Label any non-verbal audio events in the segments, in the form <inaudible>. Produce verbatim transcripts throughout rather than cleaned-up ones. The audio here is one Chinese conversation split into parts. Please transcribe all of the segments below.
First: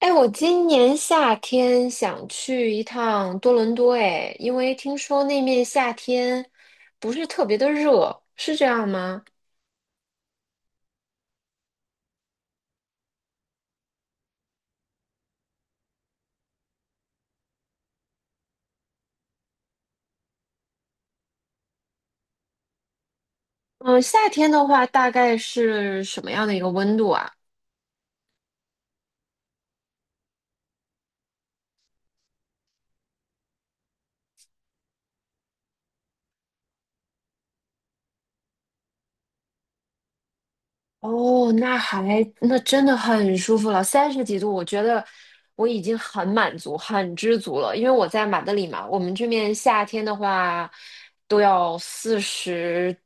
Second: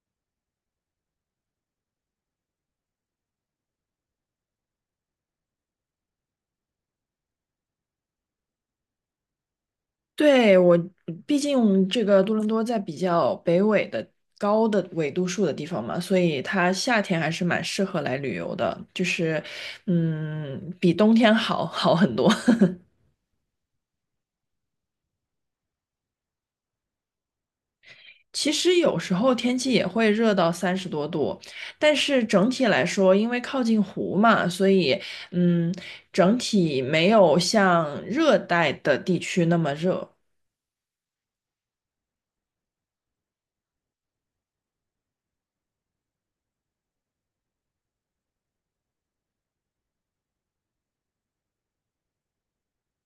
哎，我今年夏天想去一趟多伦多，哎，因为听说那面夏天不是特别的热，是这样吗？对，我，毕竟这个多伦多在比较北纬的高的纬度数的地方嘛，所以它夏天还是蛮适合来旅游的，就是，嗯，比冬天好 <laughs> 好很多。<laughs> 嗯，夏天的话大概是什么样的一个温度啊？其实有时候天气也会热到三十多度，但是整体来说，因为靠近湖嘛，所以嗯，整体没有像热带的地区那么热。哦，那还那真的很舒服了，三十几度，我觉得我已经很满足、很知足了。因为我在马德里嘛，我们这边夏天的话都要四十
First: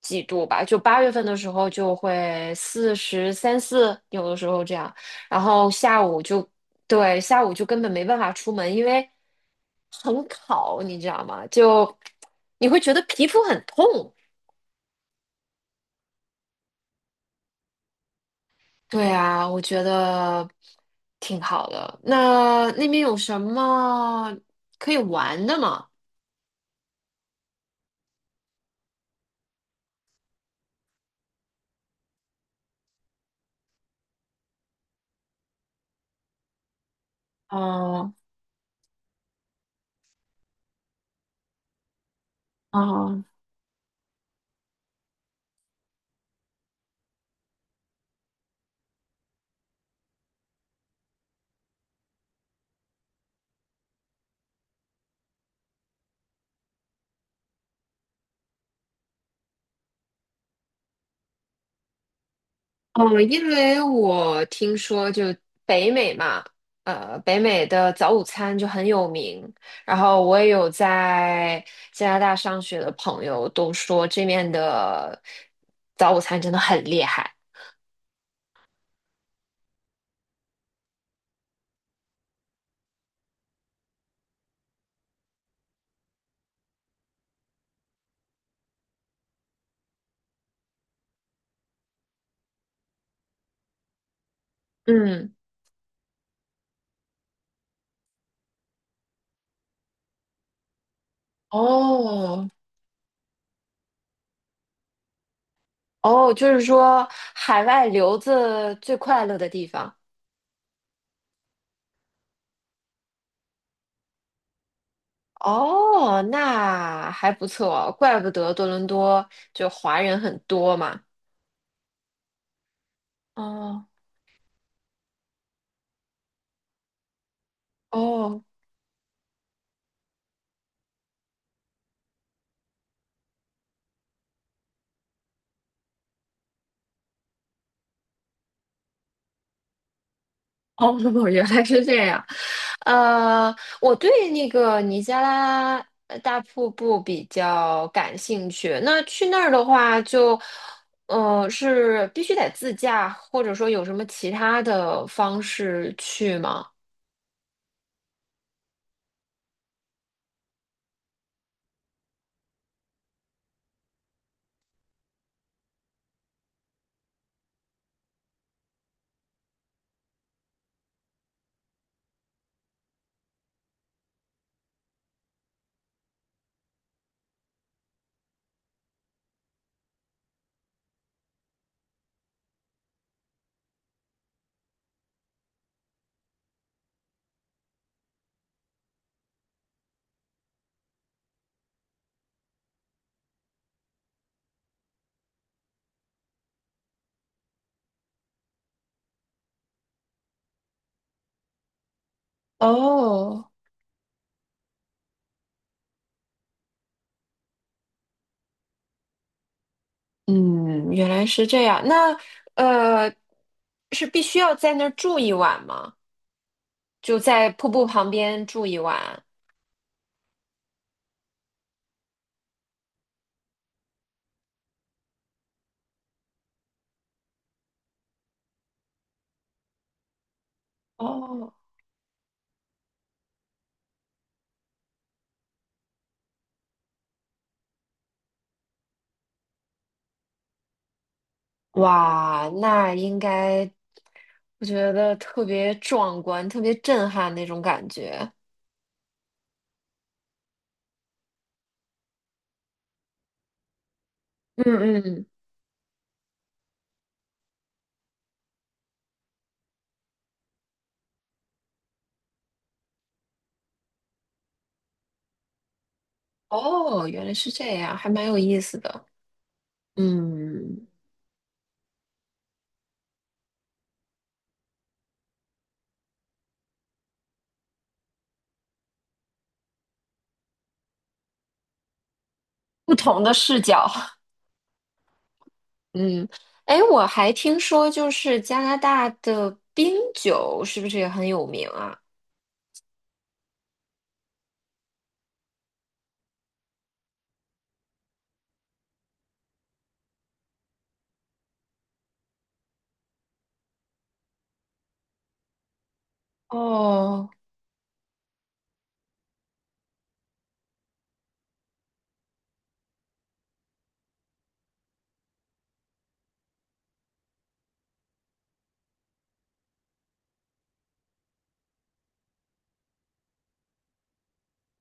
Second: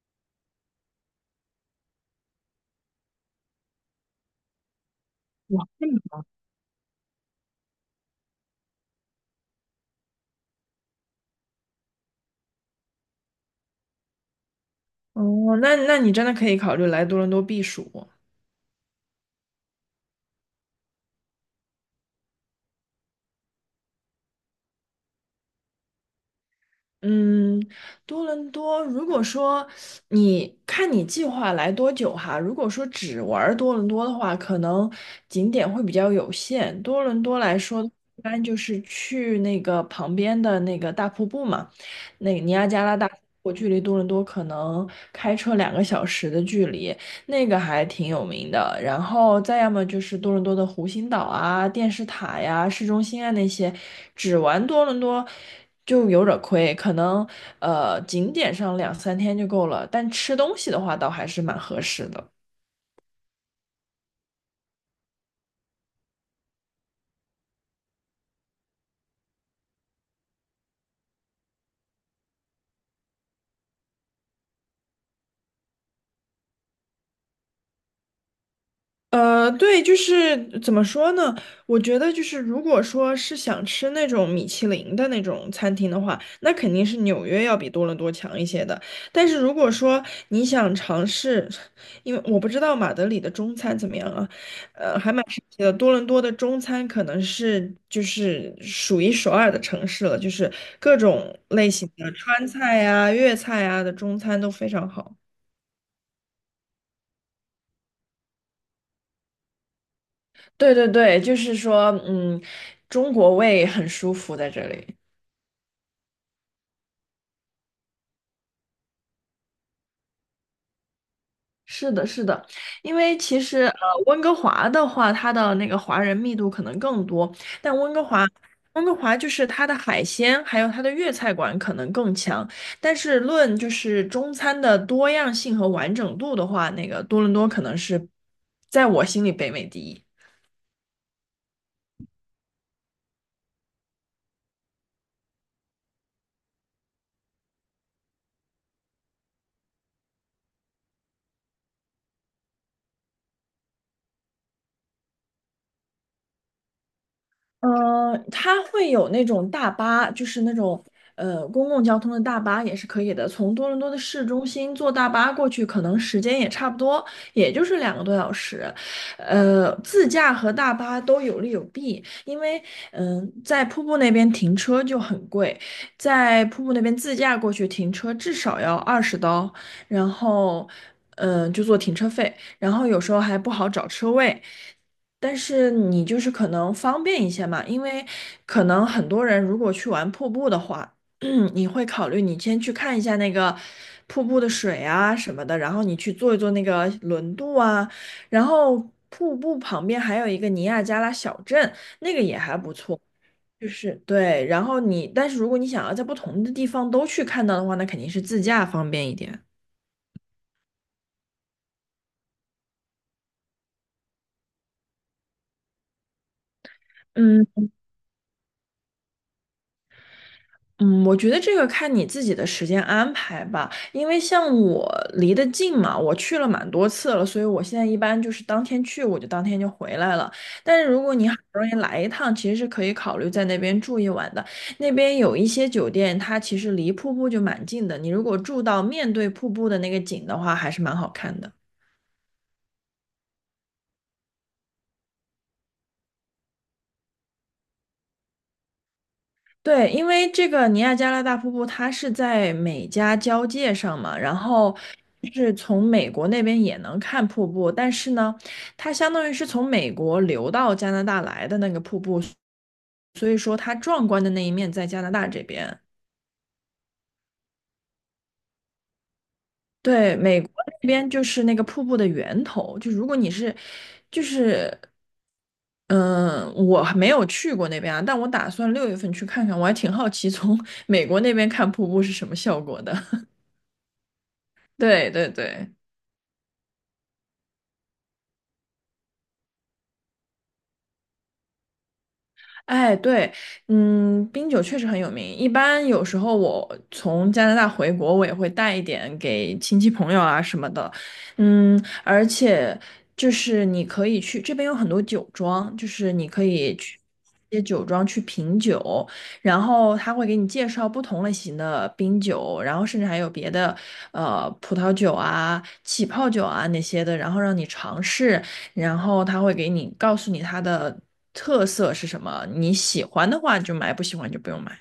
几度吧，就八月份的时候就会四十三四，有的时候这样。然后下午就对，下午就根本没办法出门，因为很烤，你知道吗？就你会觉得皮肤很痛。哦，那那你真的可以考虑来多伦多避暑。对啊，我觉得挺好的。那那边有什么可以玩的吗？嗯，多伦多，如果说你看你计划来多久哈，如果说只玩儿多伦多的话，可能景点会比较有限。多伦多来说，哦一般就是去那个旁边的那个大瀑布嘛，那个尼亚加拉大瀑哦布距离多伦多可能开车两个小时的距离。那个还挺有名的。然后再要么就是多伦多的湖心岛啊、电视塔呀、市中心啊那些，只玩多伦多就有点儿亏，可能呃景点上两三天就够了，但吃东西的话倒还是蛮合适的。哦，因为我听说就北美嘛，呃，北美的早午餐就很有名。然后我也有在加拿大上学的朋友都说这面的早午餐真的很厉害。呃，对，就是怎么说呢？我觉得就是，如果说是想吃那种米其林的那种餐厅的话，那肯定是纽约要比多伦多强一些的。但是如果说你想尝试，因为我不知道马德里的中餐怎么样啊，呃，还蛮嗯，神奇的。多伦多的中餐可能是就是数一数二的城市了，就是各种类型的川哦菜啊、粤菜啊的中餐都非常好。哦，就是说海外留子最快乐的地方。对对对，就是说，嗯，中国胃很舒服在这里。哦，那还不错，怪不得多伦多就华人很多嘛。是的，是的，因为其实呃，哦温哥华的话，它的那个华人密度可能更多，但温哥华，哦温哥华就是它的海鲜还有它的粤菜馆可能更强，但是论就是中餐的多样性和完整度的话，那个多伦多可能是在我心里北美第一。哦，<laughs> 原来是这样。呃，我对那个尼加拉呃大瀑布比较感兴趣。那去那儿的话就，呃，是必须得自驾，或者说有什么其他的方式去吗？嗯，它会有那种大巴，就是那种呃公共交通的大巴也是可以的。从多伦多的市中心坐大巴过去，可能时间也差不多，也就是两个多小时。呃，自驾和大巴都有利有弊，因为嗯、在瀑布那边停车就很贵，在瀑布那边自驾过去停车至少要二十刀，然后嗯、呃就做停车费，然后有时候还不好找车位。但是你就是可能方便一些嘛，因为可能很多人如果去玩瀑布的话，<clears throat> 你会考虑你先去看一下那个瀑布的水啊什么的，然后你去坐一坐那个轮渡啊，然后瀑布旁边还有一个尼亚加拉小镇，那个也还不错，哦就是对，然后你，但是如果你想要在不同的地方都去看到的话，那肯定是自驾方便一点。嗯，原来是这样。那呃，是必须要在那儿住一晚吗？就在嗯。瀑布旁边住一晚？嗯，我觉得这个看你自己的时间安排吧，因为像我离得近嘛，我去了蛮多次了，所以我现在一般就是当天去，我就当天就回来了。但是如果你好哦，不容易来一趟，其实是可以考虑在那边住一晚的。那边有一些酒店，它其实离瀑布就蛮近的，你如果住到面对瀑布的那个景的话，还是蛮好看的。哇，那应该，我觉得特别壮观，特别震撼那种感觉。对，因为这个尼亚加拉大瀑布它是在美加交界上嘛，然嗯后嗯，就是从美国那边也能看瀑布，但是呢，它相当于是从美国流到加拿大来的那个瀑布，所以说它壮观的那一面在加拿大这边。哦，原来是这样，还蛮有意思的。对，美国嗯，那边就是那个瀑布的源头，就如果你是，就是，嗯、我还没有去过那边啊，但我打算六月份去看看，我还挺好奇从 <laughs> 美国那边看瀑布是什么效果的。不同的 <laughs> 视角。<laughs> 对对对。嗯，哎，我还听说就是加拿大的冰酒是不是也很有名啊？哎，对，嗯，冰酒确实很有名。一般有时候我从加拿大回国，我也会带一点给亲戚朋友啊什么的。嗯，而且就是你可以去这边有很多酒庄，就是你可以去哦，一些酒庄去品酒，然后他会给你介绍不同类型的冰酒，然后甚至还有别的呃葡萄酒啊、起泡酒啊那些的，然后让你尝试。然后他会给你告诉你它的特色是什么，你喜欢的话就买，不喜欢就不用买。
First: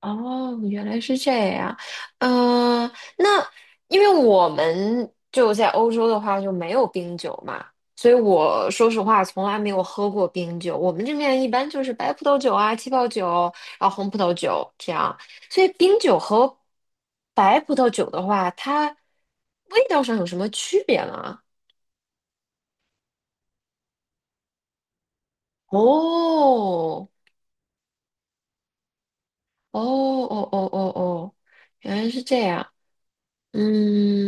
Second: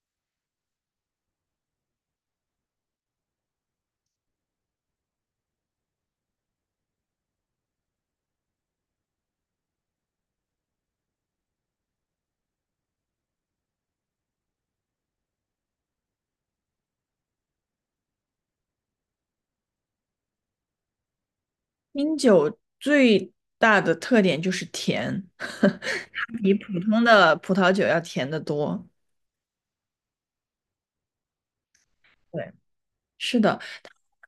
哦，原来是这样。嗯、那因为我们就在欧洲的话就没有冰酒嘛，所以我说实话从来没有喝过冰酒。我们这边一般就是白葡萄酒啊、气泡酒，然后红葡萄酒这样。所以冰酒和白葡萄酒的话，它味道上有什么区别吗？冰酒最大的特点就是甜，<laughs> 它比普通哦，的葡萄酒要甜得多。哦哦哦哦哦，原来是这对，样。是的，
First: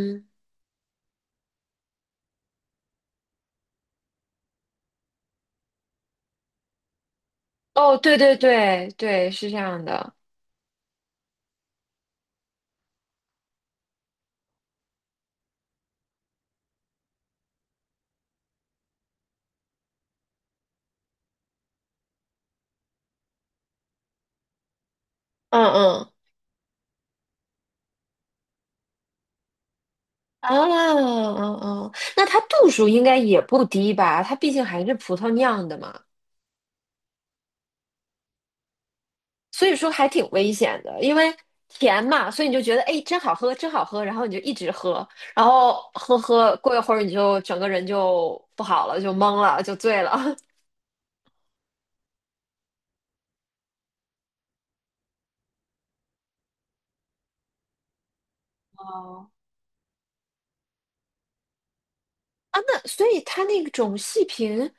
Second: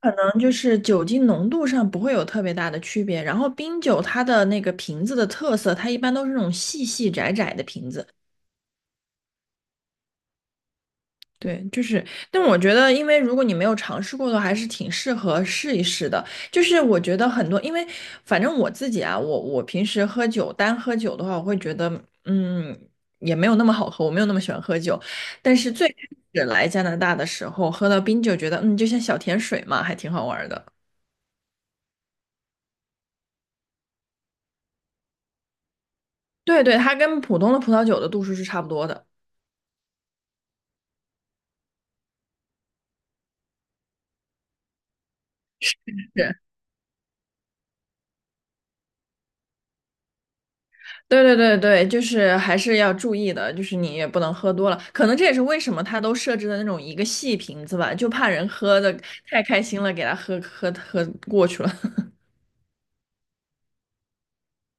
可能就是酒精浓度上不会有特别大的区别。然后冰酒它的那个瓶子的特色，它一般都是那种细细窄窄的瓶哦，子。对对对对，是这样的。对，就是，但我觉得，因为如果你没有尝试过的话，还是挺适合试一试的。就是我觉得很多，因为反正我自己啊，我我平时喝酒，单喝酒的话，我会觉得，嗯，也没有那么好喝，我没有那么喜欢喝酒。但嗯是最开嗯始来加拿大的时候，喝到冰酒，觉得嗯，就像小甜水嘛，还挺好玩儿啊，的。嗯嗯，那它度数应该也不低吧？它毕竟还是葡萄酿的嘛，对对，它跟普通的葡萄酒的度数是差不多的。所以说还挺危险的，因为甜嘛，所以你就觉得哎，真好喝，真好喝，然后你就一直喝，然后喝喝，过一会儿你就整个人就不好了，就懵了，就醉了 <laughs> 对对对对，就是还是要注意的，就是你也不能喝多了。可能这也是为什么他都设置的那种一个细瓶子吧，就怕人喝的哦太开心了，给他喝喝喝过去了。啊。哦那所以它那种细瓶，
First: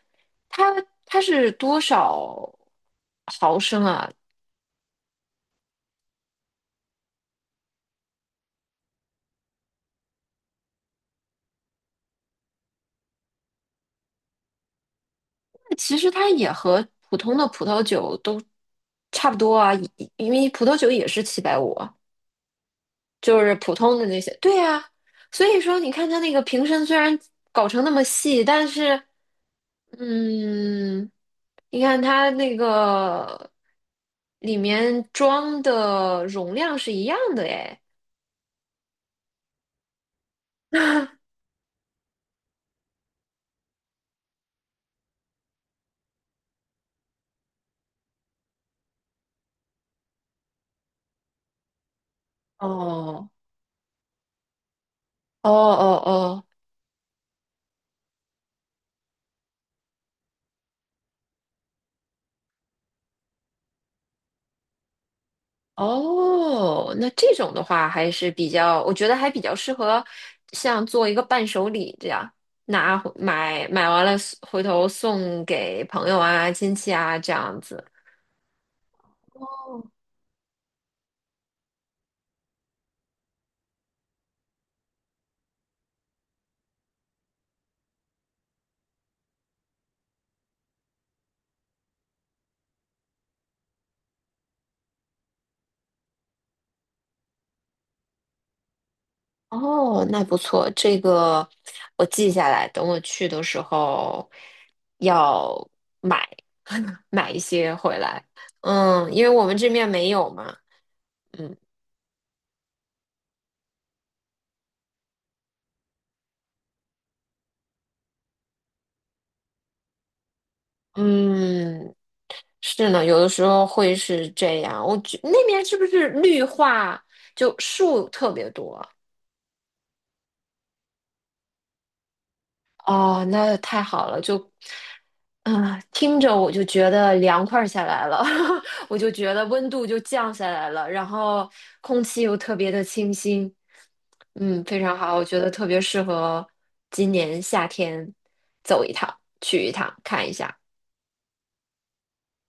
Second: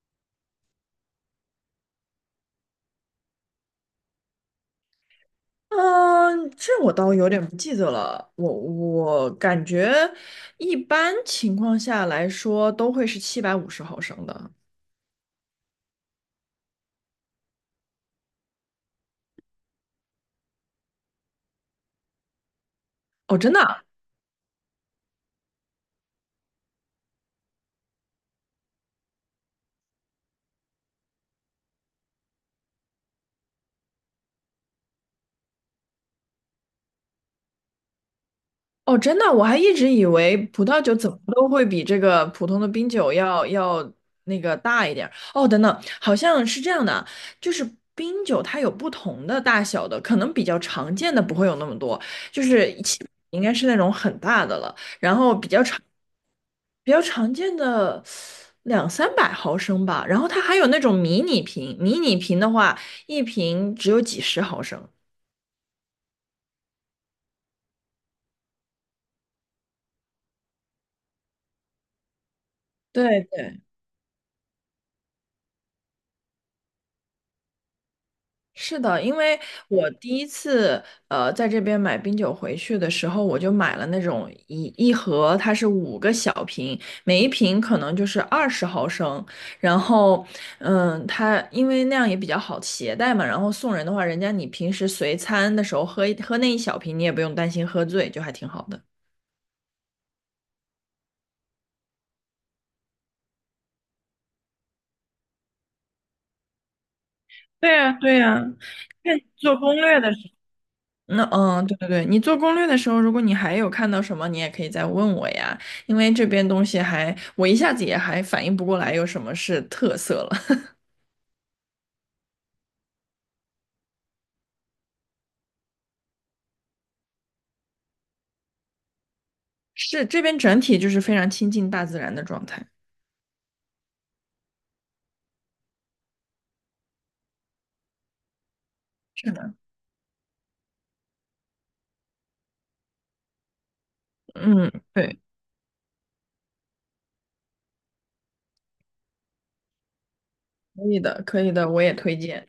它它是多少毫升啊？<laughs> 嗯，这我倒有点不记得了。我我感觉一般情况下来说都会是七百五十毫升的。其实它也和普通的葡萄酒都差不多啊，因因为葡萄酒也是七百五，哦，就真是普的？通的那些。对呀，所以说你看它那个瓶身虽然搞成那么细，但是，嗯，你看它那个里面装的容量是一样的诶。哦，真的，我还一直以为葡萄酒怎么 <laughs> 都会比这个普通的冰酒要要那个大一点儿。哦，等等，好像是这样的啊就是冰酒它有不同的大小的，可能比较常见的不会有那么多，就是起哦应该是那种很大的了，哦哦比较常见的两三百毫升吧。然后它还有那种迷你瓶，迷你瓶的话，一瓶只有几十毫升。哦，那这种的话还是比较，我觉得还比较适合像做一个伴手礼这样，拿回对对。买买完了送回头送给朋友啊、亲戚啊这样子。是的，因为我第一次呃在这边买冰酒回去的时候，我就买了那种一一盒，它是五个小瓶，每一瓶可能就是二十毫升。然后，嗯，它因为那样也比较好携带嘛。然后送人的话，人家你平时随餐的时候喝一喝那一小瓶，你也不用担心喝醉，就还挺好的。哦，那不错，这个我记下来，等我去的时候要买 <laughs> 买一对些呀，回对来。呀，嗯，看因为我们做这攻面略没的时有候。嘛。那嗯嗯，对对对，你做攻略的时候，如果你还有看到什么，你也可以再问我呀，因为这边东西还，我一下子也还反应不过来有什么是特色了。<laughs> 嗯，是呢，有的时候会是这样。我觉那边是不是绿化就树特别多？是这边整体就是非常亲近大自然的状态。哦，那太好了，就，嗯、听着我就觉得凉快儿下来了，<laughs> 我就是觉得的，温度就降下来了，然后空气又特别的清新，嗯，嗯，非常好，对，我觉得特别适合今年夏天走一趟，去一趟看一下。可以的，可以的，我也推荐。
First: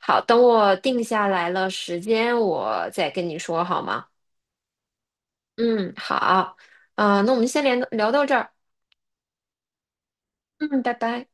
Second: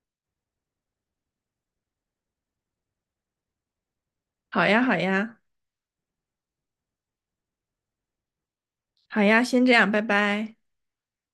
好，等我定下来了时间，我再跟你说好吗？好呀，好呀，嗯，好，啊、那我们先连聊到这儿，好呀，先这样，拜拜。嗯，拜拜。